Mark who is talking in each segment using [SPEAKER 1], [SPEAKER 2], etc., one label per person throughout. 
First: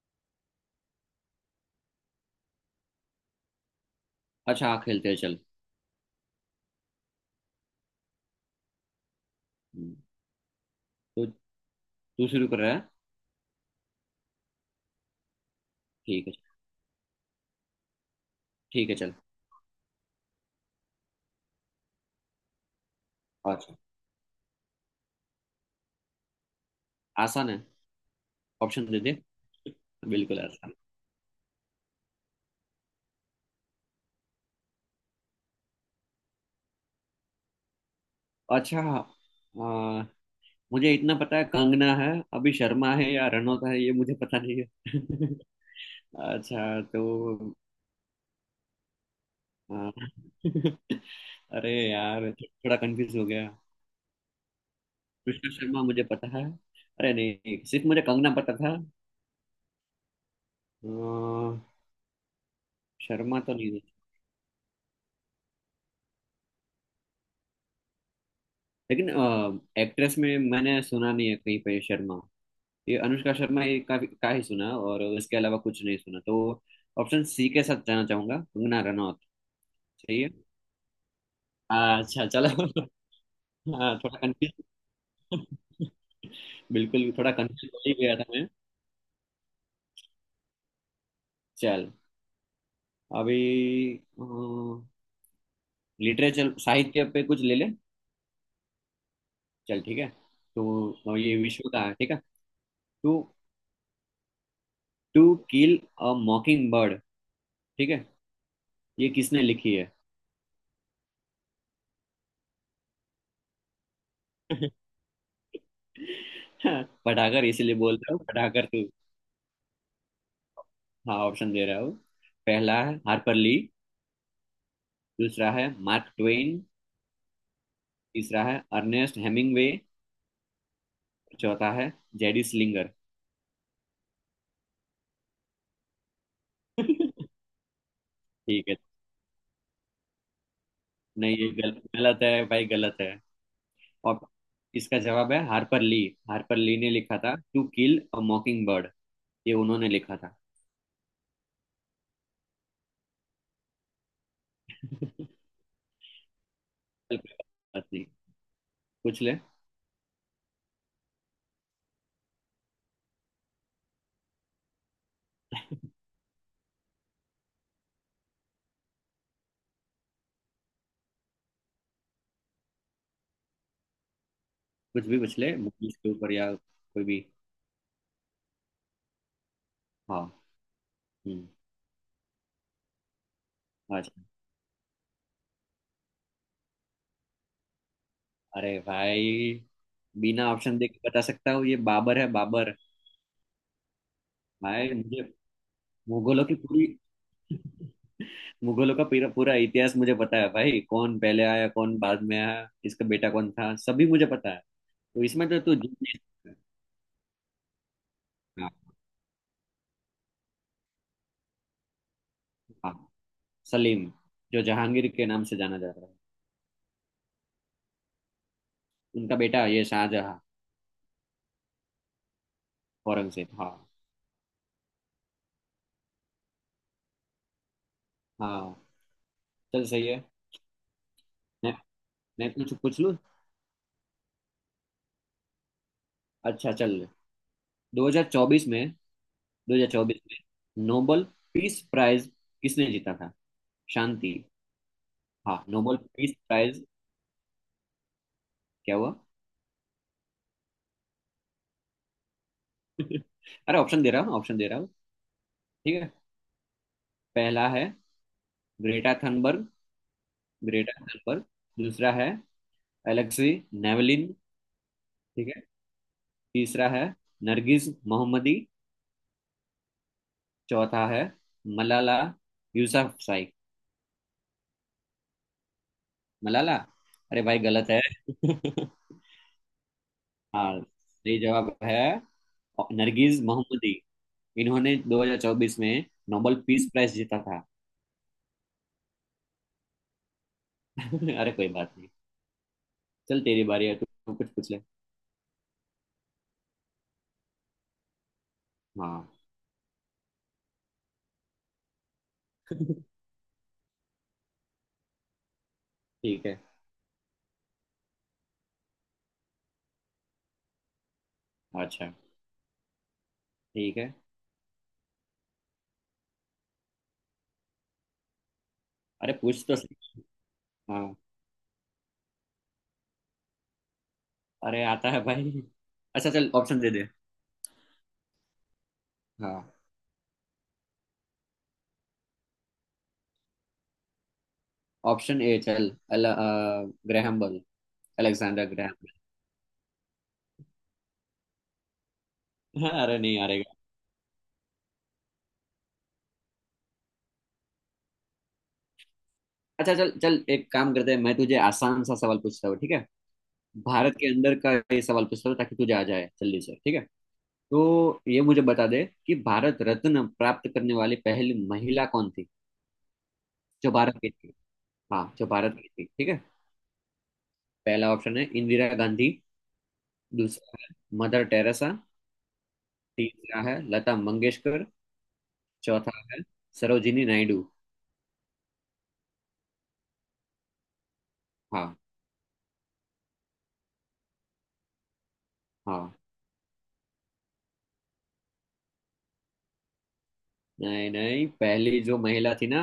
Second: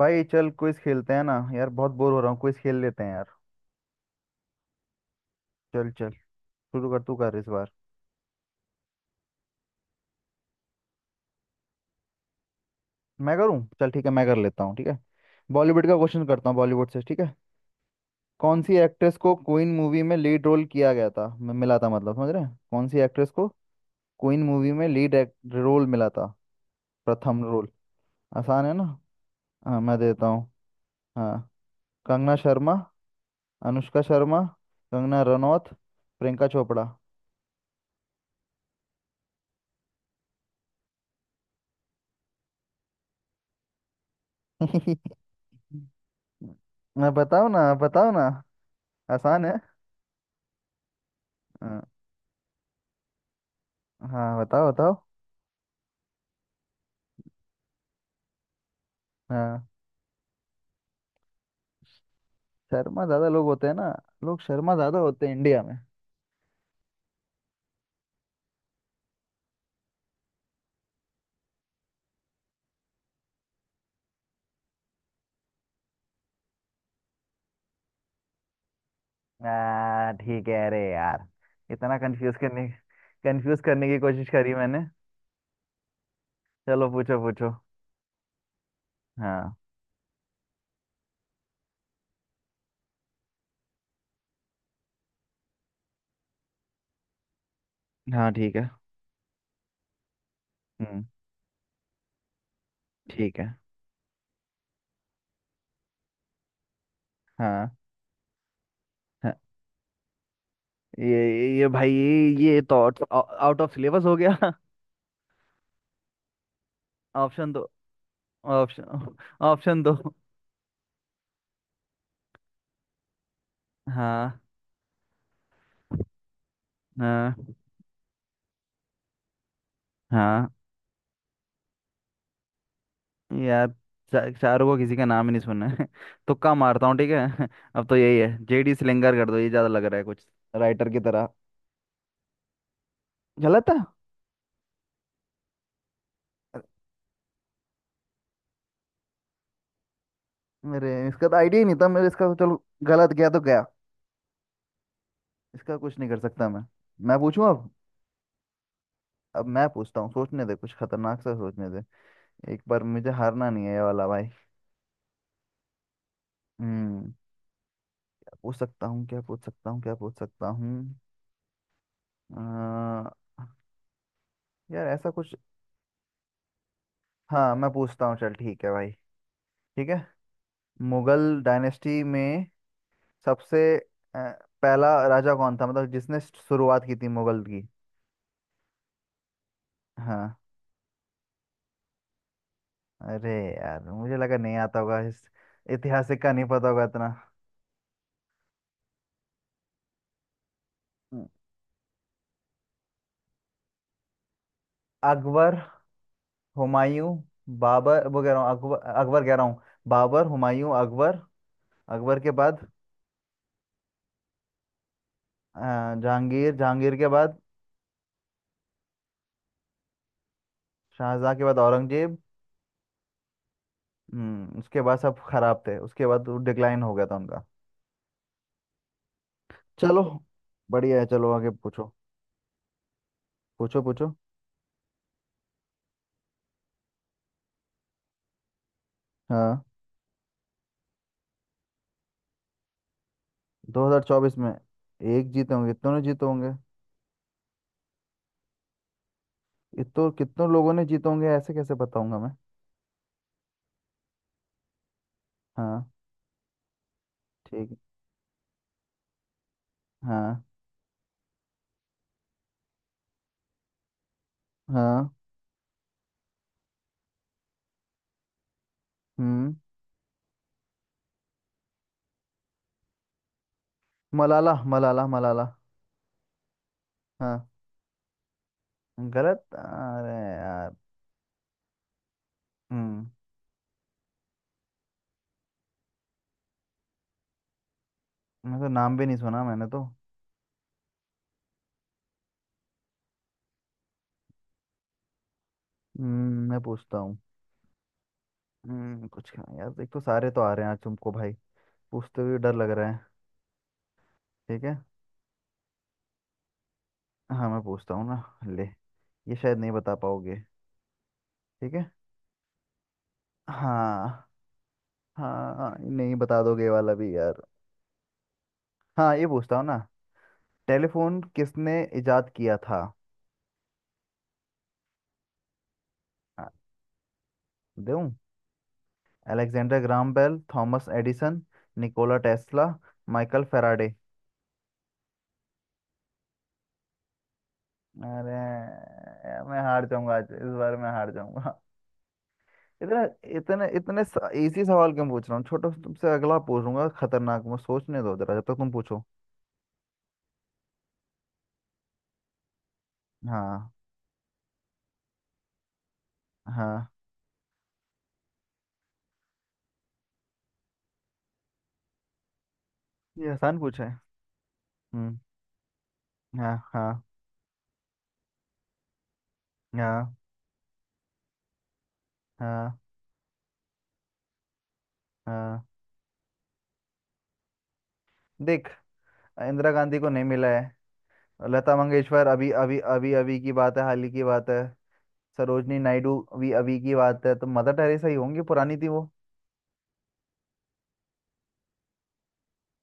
[SPEAKER 1] भाई, चल क्विज खेलते हैं ना यार। बहुत बोर हो रहा हूँ। क्विज खेल लेते हैं यार।
[SPEAKER 2] अच्छा। हाँ, खेलते हैं चल।
[SPEAKER 1] चल चल। शुरू कर, तू कर इस बार।
[SPEAKER 2] हम्म, तो तू शुरू कर रहा है।
[SPEAKER 1] मैं करूँ? चल ठीक है, मैं कर लेता हूँ। ठीक है। बॉलीवुड का क्वेश्चन
[SPEAKER 2] ठीक है।
[SPEAKER 1] करता हूँ, बॉलीवुड से, ठीक है। कौन सी
[SPEAKER 2] ठीक है, चल।
[SPEAKER 1] एक्ट्रेस को क्वीन मूवी में लीड रोल किया गया था, मिला था, मतलब समझ रहे हैं? कौन सी एक्ट्रेस को
[SPEAKER 2] अच्छा।
[SPEAKER 1] क्वीन मूवी में लीड रोल मिला था, प्रथम
[SPEAKER 2] आसान है।
[SPEAKER 1] रोल। आसान है ना।
[SPEAKER 2] ऑप्शन दे दे।
[SPEAKER 1] हाँ मैं देता
[SPEAKER 2] बिल्कुल
[SPEAKER 1] हूँ।
[SPEAKER 2] आसान।
[SPEAKER 1] हाँ। कंगना शर्मा। अनुष्का शर्मा। कंगना रनौत। प्रियंका चोपड़ा।
[SPEAKER 2] अच्छा। आ, मुझे इतना पता है, कंगना है। अभी शर्मा है या रनौत है, ये मुझे पता नहीं है। अच्छा,
[SPEAKER 1] मैं बताओ
[SPEAKER 2] तो
[SPEAKER 1] ना, बताओ ना। आसान है।
[SPEAKER 2] आ, अरे
[SPEAKER 1] हाँ।
[SPEAKER 2] यार, थोड़ा कंफ्यूज हो गया।
[SPEAKER 1] हाँ, बताओ बताओ।
[SPEAKER 2] कृष्णा शर्मा मुझे पता है। अरे नहीं, सिर्फ मुझे कंगना पता था।
[SPEAKER 1] हाँ,
[SPEAKER 2] आ,
[SPEAKER 1] शर्मा ज्यादा
[SPEAKER 2] शर्मा
[SPEAKER 1] लोग
[SPEAKER 2] तो
[SPEAKER 1] होते
[SPEAKER 2] नहीं
[SPEAKER 1] हैं
[SPEAKER 2] है।
[SPEAKER 1] ना। लोग शर्मा ज्यादा होते हैं इंडिया में।
[SPEAKER 2] लेकिन एक्ट्रेस में मैंने सुना नहीं है कहीं पे शर्मा। ये अनुष्का शर्मा, ये का ही सुना और इसके अलावा कुछ नहीं सुना, तो ऑप्शन सी के साथ जाना चाहूंगा, कंगना रनौत। सही है।
[SPEAKER 1] ठीक है। अरे यार, इतना
[SPEAKER 2] हाँ, अच्छा,
[SPEAKER 1] कंफ्यूज
[SPEAKER 2] चलो।
[SPEAKER 1] करने, कंफ्यूज करने
[SPEAKER 2] हाँ,
[SPEAKER 1] की
[SPEAKER 2] थोड़ा
[SPEAKER 1] कोशिश करी मैंने।
[SPEAKER 2] कंफ्यूज।
[SPEAKER 1] चलो
[SPEAKER 2] बिल्कुल,
[SPEAKER 1] पूछो
[SPEAKER 2] थोड़ा
[SPEAKER 1] पूछो।
[SPEAKER 2] कंफ्यूज हो ही गया था मैं।
[SPEAKER 1] हाँ।
[SPEAKER 2] चल, अभी लिटरेचर साहित्य पे कुछ ले ले।
[SPEAKER 1] हाँ। ठीक है।
[SPEAKER 2] चल, ठीक है। तो
[SPEAKER 1] हम्म।
[SPEAKER 2] ये विश्व का है, ठीक है। टू।
[SPEAKER 1] ठीक है।
[SPEAKER 2] To kill a mockingbird,
[SPEAKER 1] हाँ।
[SPEAKER 2] ठीक है। ये
[SPEAKER 1] हाँ
[SPEAKER 2] किसने लिखी है?
[SPEAKER 1] ये भाई, ये तो आउट ऑफ सिलेबस हो गया।
[SPEAKER 2] पढ़ाकर
[SPEAKER 1] ऑप्शन दो।
[SPEAKER 2] इसीलिए बोल रहा हूँ, पढ़ाकर तू।
[SPEAKER 1] ऑप्शन ऑप्शन दो।
[SPEAKER 2] हाँ, ऑप्शन दे रहा हूँ। पहला है हार्पर ली।
[SPEAKER 1] हाँ।
[SPEAKER 2] दूसरा है मार्क ट्वेन।
[SPEAKER 1] हाँ।
[SPEAKER 2] तीसरा है अर्नेस्ट हेमिंग्वे।
[SPEAKER 1] हाँ
[SPEAKER 2] चौथा है जेडी स्लिंगर।
[SPEAKER 1] यार, शाहरुख को किसी का नाम ही नहीं सुनना है। तुक्का मारता हूँ, ठीक है। अब तो यही है,
[SPEAKER 2] ठीक
[SPEAKER 1] जेडी
[SPEAKER 2] है।
[SPEAKER 1] सिलिंगर कर दो, ये ज्यादा लग रहा है कुछ राइटर की तरह।
[SPEAKER 2] नहीं, ये गलत है भाई, गलत है।
[SPEAKER 1] गलत है।
[SPEAKER 2] और इसका जवाब है हार्पर ली। हार्पर
[SPEAKER 1] अ-
[SPEAKER 2] ली ने लिखा था to kill a mockingbird. ये उन्होंने लिखा था।
[SPEAKER 1] मेरे इसका तो आइडिया ही नहीं था, मेरे इसका तो। चलो गलत गया तो गया, इसका कुछ नहीं कर सकता मैं।
[SPEAKER 2] चल,
[SPEAKER 1] मैं
[SPEAKER 2] कोई
[SPEAKER 1] पूछूं अब।
[SPEAKER 2] बात नहीं। पूछ ले,
[SPEAKER 1] अब मैं पूछता हूँ, सोचने दे कुछ खतरनाक सा, सोचने दे। एक बार मुझे हारना नहीं है ये वाला भाई। हम्म। क्या पूछ सकता हूँ, क्या पूछ सकता हूँ, क्या पूछ सकता हूँ। अ, यार
[SPEAKER 2] कुछ
[SPEAKER 1] ऐसा
[SPEAKER 2] भी
[SPEAKER 1] कुछ।
[SPEAKER 2] पूछ ले, मूवीज के ऊपर या कोई भी।
[SPEAKER 1] हाँ मैं पूछता हूँ, चल ठीक है भाई। ठीक है।
[SPEAKER 2] हाँ।
[SPEAKER 1] मुगल
[SPEAKER 2] हम्म।
[SPEAKER 1] डायनेस्टी में सबसे अ,
[SPEAKER 2] अच्छा।
[SPEAKER 1] पहला राजा कौन था, मतलब जिसने शुरुआत की थी मुगल की।
[SPEAKER 2] अरे भाई,
[SPEAKER 1] हाँ।
[SPEAKER 2] बिना ऑप्शन देख के बता सकता हूँ, ये बाबर है, बाबर।
[SPEAKER 1] अरे यार, मुझे लगा नहीं आता
[SPEAKER 2] भाई
[SPEAKER 1] होगा
[SPEAKER 2] मुझे,
[SPEAKER 1] इस ऐतिहासिक का, नहीं
[SPEAKER 2] मुगलों की
[SPEAKER 1] पता होगा
[SPEAKER 2] पूरी,
[SPEAKER 1] इतना।
[SPEAKER 2] मुगलों का पूरा पूरा इतिहास मुझे पता है भाई, कौन
[SPEAKER 1] हम्म,
[SPEAKER 2] पहले आया, कौन बाद में आया, इसका बेटा कौन था, सभी मुझे पता है। तो इसमें
[SPEAKER 1] अकबर
[SPEAKER 2] तो तू जीत नहीं सकता।
[SPEAKER 1] हुमायूं बाबर, वो कह रहा हूँ
[SPEAKER 2] हाँ।
[SPEAKER 1] अकबर अकबर कह रहा हूँ। बाबर हुमायूं अकबर। अकबर के बाद
[SPEAKER 2] हाँ। सलीम, जो जहांगीर के नाम से
[SPEAKER 1] अ,
[SPEAKER 2] जाना जा रहा है।
[SPEAKER 1] जहांगीर। जहांगीर के बाद
[SPEAKER 2] उनका बेटा ये शाहजहां।
[SPEAKER 1] शाहजहां के बाद औरंगजेब।
[SPEAKER 2] औरंगजेब, हाँ।
[SPEAKER 1] उसके बाद सब खराब थे, उसके बाद डिक्लाइन हो गया था उनका।
[SPEAKER 2] हाँ, चल
[SPEAKER 1] चलो,
[SPEAKER 2] सही है।
[SPEAKER 1] बढ़िया है, चलो आगे
[SPEAKER 2] मैं
[SPEAKER 1] पूछो।
[SPEAKER 2] मैं कुछ पूछ लूँ।
[SPEAKER 1] पूछो पूछो।
[SPEAKER 2] अच्छा, चल। 2024 में,
[SPEAKER 1] हाँ।
[SPEAKER 2] 2024 में नोबल पीस प्राइज किसने जीता था? शांति,
[SPEAKER 1] 2024 में एक जीते
[SPEAKER 2] हाँ,
[SPEAKER 1] होंगे, कितनों
[SPEAKER 2] नोबल
[SPEAKER 1] ने जीते
[SPEAKER 2] पीस
[SPEAKER 1] होंगे।
[SPEAKER 2] प्राइज। क्या हुआ?
[SPEAKER 1] इतो कितनों लोगों ने जीते होंगे, ऐसे कैसे बताऊंगा मैं।
[SPEAKER 2] अरे ऑप्शन दे रहा हूँ, ऑप्शन दे रहा हूँ।
[SPEAKER 1] हाँ।
[SPEAKER 2] ठीक है। पहला
[SPEAKER 1] ठीक है।
[SPEAKER 2] है ग्रेटा थनबर्ग,
[SPEAKER 1] हाँ।
[SPEAKER 2] Greta Thunberg. दूसरा है एलेक्सी नेवलिन,
[SPEAKER 1] हाँ।
[SPEAKER 2] ठीक है। तीसरा है नरगिस मोहम्मदी।
[SPEAKER 1] हम्म
[SPEAKER 2] चौथा है मलाला यूसुफजई।
[SPEAKER 1] मलाला मलाला मलाला।
[SPEAKER 2] मलाला? अरे
[SPEAKER 1] हाँ।
[SPEAKER 2] भाई, गलत है।
[SPEAKER 1] गलत। अरे यार।
[SPEAKER 2] हाँ, सही जवाब है
[SPEAKER 1] हम्म
[SPEAKER 2] नरगिस मोहम्मदी। इन्होंने 2024 में नोबेल पीस प्राइज जीता था।
[SPEAKER 1] मैं तो नाम भी नहीं सुना मैंने तो।
[SPEAKER 2] अरे कोई बात नहीं। चल, तेरी बारी है, तू कुछ पूछ ले।
[SPEAKER 1] मैं पूछता हूँ।
[SPEAKER 2] हाँ।
[SPEAKER 1] कुछ यार एक तो सारे तो आ रहे हैं आज तुमको भाई, पूछते हुए डर लग रहा है। ठीक है।
[SPEAKER 2] ठीक है।
[SPEAKER 1] हाँ मैं पूछता हूँ ना। ले, ये शायद नहीं बता पाओगे, ठीक है।
[SPEAKER 2] अच्छा। ठीक है।
[SPEAKER 1] हाँ। हाँ नहीं बता दोगे ये वाला भी यार। हाँ ये
[SPEAKER 2] अरे
[SPEAKER 1] पूछता हूँ
[SPEAKER 2] पूछ
[SPEAKER 1] ना।
[SPEAKER 2] तो सही। हाँ।
[SPEAKER 1] टेलीफोन किसने इजाद किया था?
[SPEAKER 2] अरे आता है भाई। अच्छा,
[SPEAKER 1] आ,
[SPEAKER 2] चल ऑप्शन दे दे।
[SPEAKER 1] दूं।
[SPEAKER 2] हाँ।
[SPEAKER 1] Alexander Graham Bell. Thomas Edison. Nikola Tesla. Michael Faraday.
[SPEAKER 2] Option A, चल। Graham Bell.
[SPEAKER 1] अरे
[SPEAKER 2] अलेक्जेंडर ग्रैहम
[SPEAKER 1] मैं हार जाऊंगा आज, इस बार मैं हार जाऊंगा।
[SPEAKER 2] बेल, हाँ।
[SPEAKER 1] इतना,
[SPEAKER 2] अरे, नहीं
[SPEAKER 1] इतने
[SPEAKER 2] हारेगा।
[SPEAKER 1] इतने इजी सवाल क्यों पूछ रहा हूँ छोटा सा, तुमसे अगला पूछूंगा खतरनाक। मैं सोचने दो जरा जब तक, तुम पूछो।
[SPEAKER 2] अच्छा, चल चल, एक काम करते हैं, मैं तुझे आसान सा सवाल पूछता हूँ, ठीक है।
[SPEAKER 1] हाँ।
[SPEAKER 2] भारत के अंदर का ये सवाल पूछता हूँ ताकि तुझे आ जाए जल्दी से,
[SPEAKER 1] हाँ,
[SPEAKER 2] ठीक है। तो ये मुझे बता दे कि भारत रत्न प्राप्त करने वाली पहली महिला कौन थी?
[SPEAKER 1] ये आसान पूछा
[SPEAKER 2] जो
[SPEAKER 1] है।
[SPEAKER 2] भारत की थी।
[SPEAKER 1] हम्म।
[SPEAKER 2] हाँ, जो भारत की थी, ठीक है।
[SPEAKER 1] हाँ। हाँ।
[SPEAKER 2] पहला ऑप्शन है इंदिरा गांधी।
[SPEAKER 1] हाँ।
[SPEAKER 2] दूसरा है मदर टेरेसा।
[SPEAKER 1] हाँ।
[SPEAKER 2] तीसरा है लता मंगेशकर।
[SPEAKER 1] हाँ
[SPEAKER 2] चौथा है सरोजिनी नायडू।
[SPEAKER 1] देख, इंदिरा गांधी को नहीं मिला है। लता
[SPEAKER 2] हाँ।
[SPEAKER 1] मंगेशकर अभी अभी अभी अभी की बात है, हाल ही की बात है। सरोजनी
[SPEAKER 2] हाँ।
[SPEAKER 1] नायडू अभी अभी की बात है, तो मदर टेरेसा ही होंगी, पुरानी थी वो।
[SPEAKER 2] नहीं नहीं, पहली जो महिला थी ना,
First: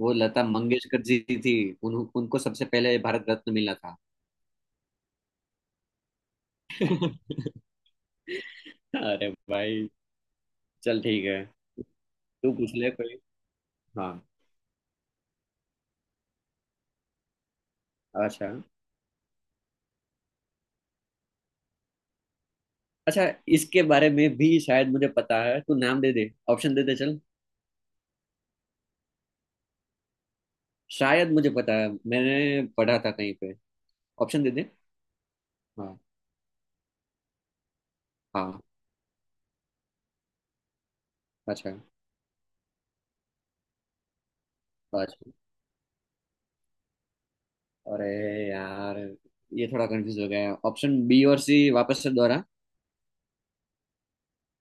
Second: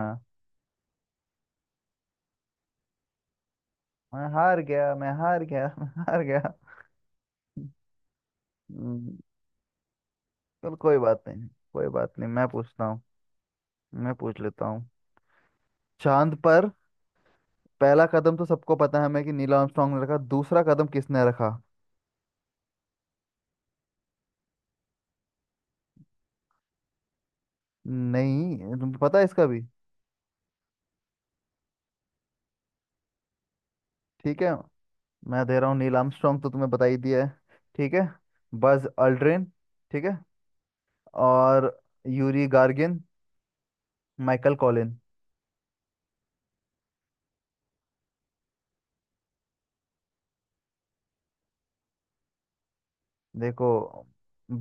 [SPEAKER 2] वो लता मंगेशकर जी थी। उनको सबसे पहले भारत रत्न मिला था।
[SPEAKER 1] मैं हार गया, मैं हार गया। मैं हार गया। हम्म,
[SPEAKER 2] अरे भाई।
[SPEAKER 1] चल कोई
[SPEAKER 2] चल
[SPEAKER 1] बात
[SPEAKER 2] ठीक है।
[SPEAKER 1] नहीं। कोई बात नहीं, मैं
[SPEAKER 2] तू पूछ
[SPEAKER 1] पूछता
[SPEAKER 2] ले
[SPEAKER 1] हूँ।
[SPEAKER 2] कोई। हाँ।
[SPEAKER 1] मैं पूछ लेता हूँ। चांद पर पहला कदम तो
[SPEAKER 2] अच्छा,
[SPEAKER 1] सबको पता है हमें, कि नील आर्मस्ट्रांग ने रखा, दूसरा कदम किसने रखा?
[SPEAKER 2] अच्छा। इसके बारे में भी शायद मुझे पता है, तू नाम दे दे, ऑप्शन दे दे चल।
[SPEAKER 1] नहीं तुम्हें पता है इसका भी?
[SPEAKER 2] शायद मुझे पता है, मैंने पढ़ा था कहीं पे।
[SPEAKER 1] ठीक
[SPEAKER 2] ऑप्शन दे
[SPEAKER 1] है,
[SPEAKER 2] दे।
[SPEAKER 1] मैं दे रहा हूँ। नील
[SPEAKER 2] हाँ।
[SPEAKER 1] आर्मस्ट्रांग तो तुम्हें बता ही दिया है। ठीक है।
[SPEAKER 2] हाँ।
[SPEAKER 1] Buzz Aldrin. ठीक है। और
[SPEAKER 2] अच्छा।
[SPEAKER 1] Yuri Gagarin. Michael Colin.
[SPEAKER 2] अच्छा, अरे यार, ये थोड़ा कंफ्यूज हो गया। ऑप्शन बी और सी वापस से दोहरा।
[SPEAKER 1] देखो,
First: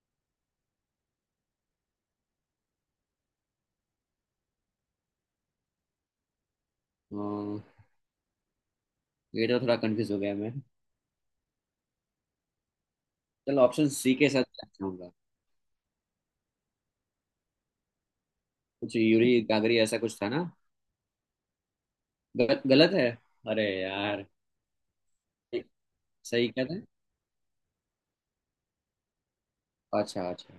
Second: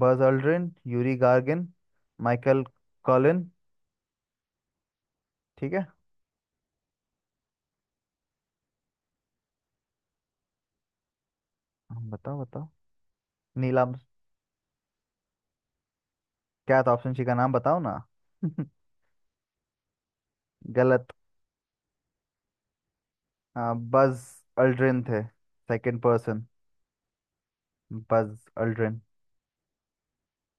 [SPEAKER 1] Buzz Aldrin, Yuri Gagarin, Michael Collin. ठीक है।
[SPEAKER 2] हाँ। ये तो थोड़ा कंफ्यूज हो गया मैं।
[SPEAKER 1] हाँ, बताओ बताओ।
[SPEAKER 2] चल,
[SPEAKER 1] नीला,
[SPEAKER 2] ऑप्शन सी के साथ जाना चाहूंगा।
[SPEAKER 1] क्या था ऑप्शन सी का नाम, बताओ ना।
[SPEAKER 2] कुछ यूरी गागरी, ऐसा कुछ था ना?
[SPEAKER 1] गलत।
[SPEAKER 2] गलत? गलत है। अरे
[SPEAKER 1] हाँ, बज
[SPEAKER 2] यार।
[SPEAKER 1] अल्ड्रिन थे सेकंड पर्सन।
[SPEAKER 2] सही क्या था?
[SPEAKER 1] Buzz Aldrin.
[SPEAKER 2] अच्छा, अच्छा।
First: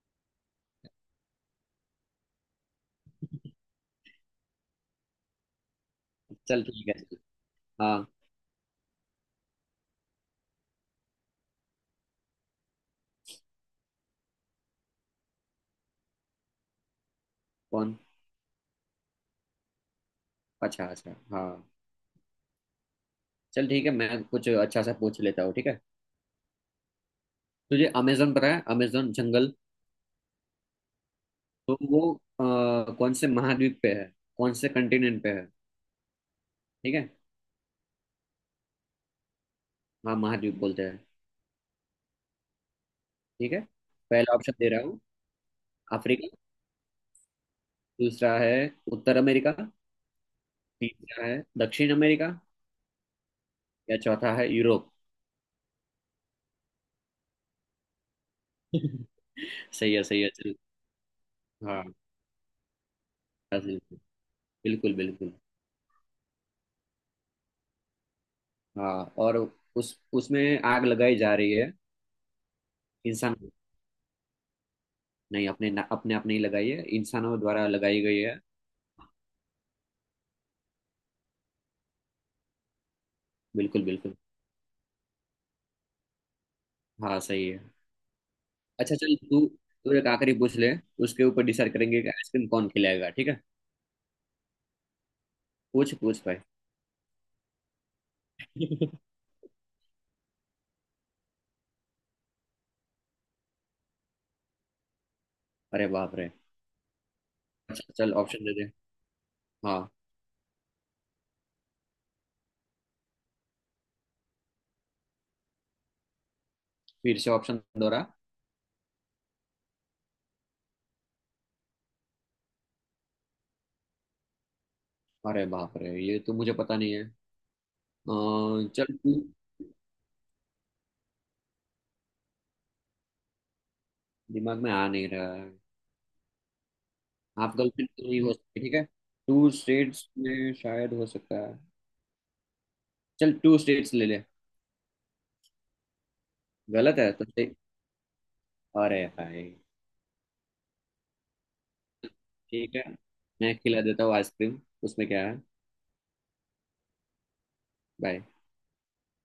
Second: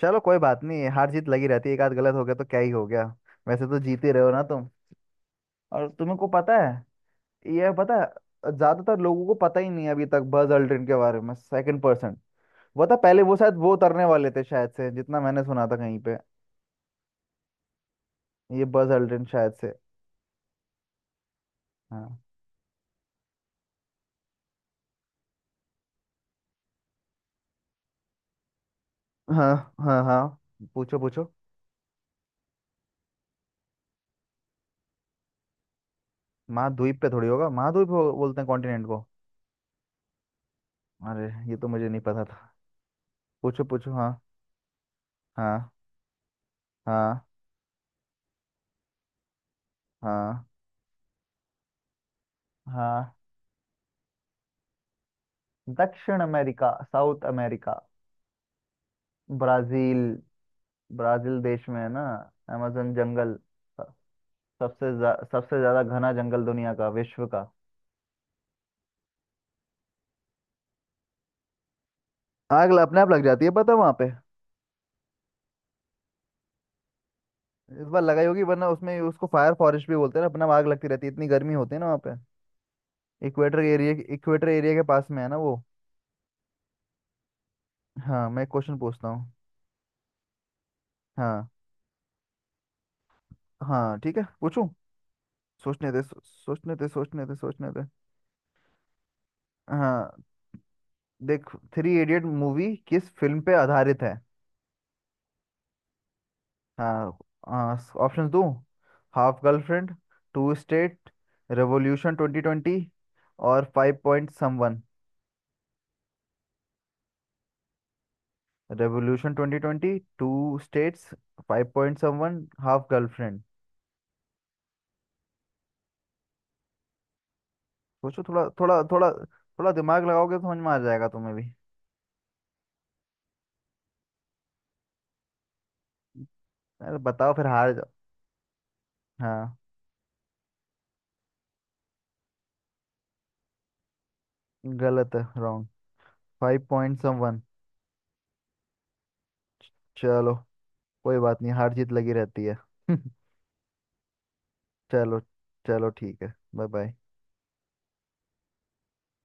[SPEAKER 1] चलो कोई बात नहीं, हार जीत लगी रहती है। एक आध गलत हो गया तो क्या ही हो गया। वैसे तो जीत ही रहे हो ना तुम, और तुम्हें को पता
[SPEAKER 2] चल ठीक है
[SPEAKER 1] है।
[SPEAKER 2] चल।
[SPEAKER 1] ये पता
[SPEAKER 2] हाँ।
[SPEAKER 1] है, ज्यादातर लोगों को पता ही नहीं है अभी तक, बज अल्ड्रिन के बारे में, सेकंड पर्सन वो था। पहले वो शायद, वो उतरने वाले थे शायद से, जितना मैंने सुना था कहीं पे।
[SPEAKER 2] कौन?
[SPEAKER 1] ये बज अल्ड्रिन, शायद से।
[SPEAKER 2] अच्छा, अच्छा, हाँ।
[SPEAKER 1] हाँ।
[SPEAKER 2] चल ठीक है, मैं कुछ अच्छा सा पूछ लेता हूँ, ठीक है। तुझे अमेजोन पता है, अमेजोन जंगल?
[SPEAKER 1] हाँ। हाँ। हाँ पूछो पूछो।
[SPEAKER 2] तो वो कौन से महाद्वीप पे है? कौन से कंटिनेंट पे है? ठीक
[SPEAKER 1] महाद्वीप पे
[SPEAKER 2] है।
[SPEAKER 1] थोड़ी होगा, महाद्वीप बोलते हैं कॉन्टिनेंट को।
[SPEAKER 2] हाँ, महाद्वीप बोलते हैं।
[SPEAKER 1] अरे, ये तो मुझे नहीं पता था।
[SPEAKER 2] ठीक है।
[SPEAKER 1] पूछो पूछो। हाँ।
[SPEAKER 2] पहला ऑप्शन दे रहा हूँ,
[SPEAKER 1] हाँ।
[SPEAKER 2] अफ्रीका।
[SPEAKER 1] हाँ।
[SPEAKER 2] दूसरा है उत्तर अमेरिका।
[SPEAKER 1] हाँ।
[SPEAKER 2] तीसरा है दक्षिण अमेरिका।
[SPEAKER 1] हाँ।
[SPEAKER 2] या चौथा है यूरोप।
[SPEAKER 1] दक्षिण अमेरिका, साउथ अमेरिका।
[SPEAKER 2] सही
[SPEAKER 1] ब्राजील।
[SPEAKER 2] है, सही है चल।
[SPEAKER 1] ब्राजील देश में है
[SPEAKER 2] हाँ,
[SPEAKER 1] ना अमेजन जंगल।
[SPEAKER 2] ब्राजील।
[SPEAKER 1] स-
[SPEAKER 2] बिल्कुल, बिल्कुल।
[SPEAKER 1] सबसे ज्यादा घना जंगल दुनिया का, विश्व का।
[SPEAKER 2] हाँ, और उस उसमें आग लगाई जा रही है।
[SPEAKER 1] आग अपने आप लग
[SPEAKER 2] इंसान,
[SPEAKER 1] जाती है, पता वहां पे।
[SPEAKER 2] नहीं, अपने आप नहीं लगाई है, इंसानों द्वारा
[SPEAKER 1] इस
[SPEAKER 2] लगाई
[SPEAKER 1] बार
[SPEAKER 2] गई
[SPEAKER 1] लगाई
[SPEAKER 2] है।
[SPEAKER 1] होगी वरना उसमें, उसको फायर फॉरेस्ट भी बोलते हैं ना, अपना आग लगती रहती है, इतनी गर्मी होती है ना वहाँ पे। इक्वेटर
[SPEAKER 2] बिल्कुल,
[SPEAKER 1] एरिया,
[SPEAKER 2] बिल्कुल।
[SPEAKER 1] इक्वेटर एरिया के पास में है ना वो।
[SPEAKER 2] हाँ, सही है।
[SPEAKER 1] हाँ मैं क्वेश्चन
[SPEAKER 2] अच्छा,
[SPEAKER 1] पूछता
[SPEAKER 2] चल
[SPEAKER 1] हूँ।
[SPEAKER 2] तू तू एक आखिरी पूछ ले। उसके ऊपर
[SPEAKER 1] हाँ।
[SPEAKER 2] डिसाइड करेंगे कि आइसक्रीम कौन खिलाएगा, ठीक है।
[SPEAKER 1] हाँ ठीक है, पूछूं। सोचने
[SPEAKER 2] पूछ
[SPEAKER 1] दे,
[SPEAKER 2] पूछ भाई।
[SPEAKER 1] सोचने दे, सोचने दे, सोचने दे। हाँ देख, थ्री इडियट मूवी किस फिल्म पे आधारित है?
[SPEAKER 2] अरे बाप रे।
[SPEAKER 1] हाँ।
[SPEAKER 2] अच्छा, चल,
[SPEAKER 1] ऑप्शन दूँ।
[SPEAKER 2] ऑप्शन दे दे।
[SPEAKER 1] हाफ
[SPEAKER 2] हाँ।
[SPEAKER 1] गर्लफ्रेंड। Two states. रेवोल्यूशन 2020। और फाइव पॉइंट समवन।
[SPEAKER 2] फिर से ऑप्शन दोहरा।
[SPEAKER 1] Revolution twenty twenty, two states, five point seven one, half girlfriend.
[SPEAKER 2] अरे बाप रे, ये तो मुझे पता नहीं है।
[SPEAKER 1] सोचो थोड़ा थोड़ा
[SPEAKER 2] चल
[SPEAKER 1] थोड़ा।
[SPEAKER 2] तू।
[SPEAKER 1] थोड़ा दिमाग लगाओगे तो समझ में आ जाएगा तुम्हें भी।
[SPEAKER 2] दिमाग में आ नहीं रहा।
[SPEAKER 1] अरे बताओ फिर
[SPEAKER 2] आप
[SPEAKER 1] हार
[SPEAKER 2] गर्लफ्रेंड
[SPEAKER 1] जाओ।
[SPEAKER 2] तो नहीं हो सकती, ठीक है। टू
[SPEAKER 1] हाँ
[SPEAKER 2] स्टेट्स में शायद हो सकता है। चल, टू स्टेट्स ले ले।
[SPEAKER 1] गलत है, रॉन्ग। फाइव
[SPEAKER 2] गलत
[SPEAKER 1] पॉइंट
[SPEAKER 2] है तो
[SPEAKER 1] समवन।
[SPEAKER 2] सही? अरे भाई।
[SPEAKER 1] चलो कोई बात नहीं, हार जीत लगी रहती है।
[SPEAKER 2] ठीक है। मैं खिला देता हूँ आइसक्रीम, उसमें
[SPEAKER 1] चलो।
[SPEAKER 2] क्या है।
[SPEAKER 1] चलो ठीक है, बाय बाय।
[SPEAKER 2] बाय।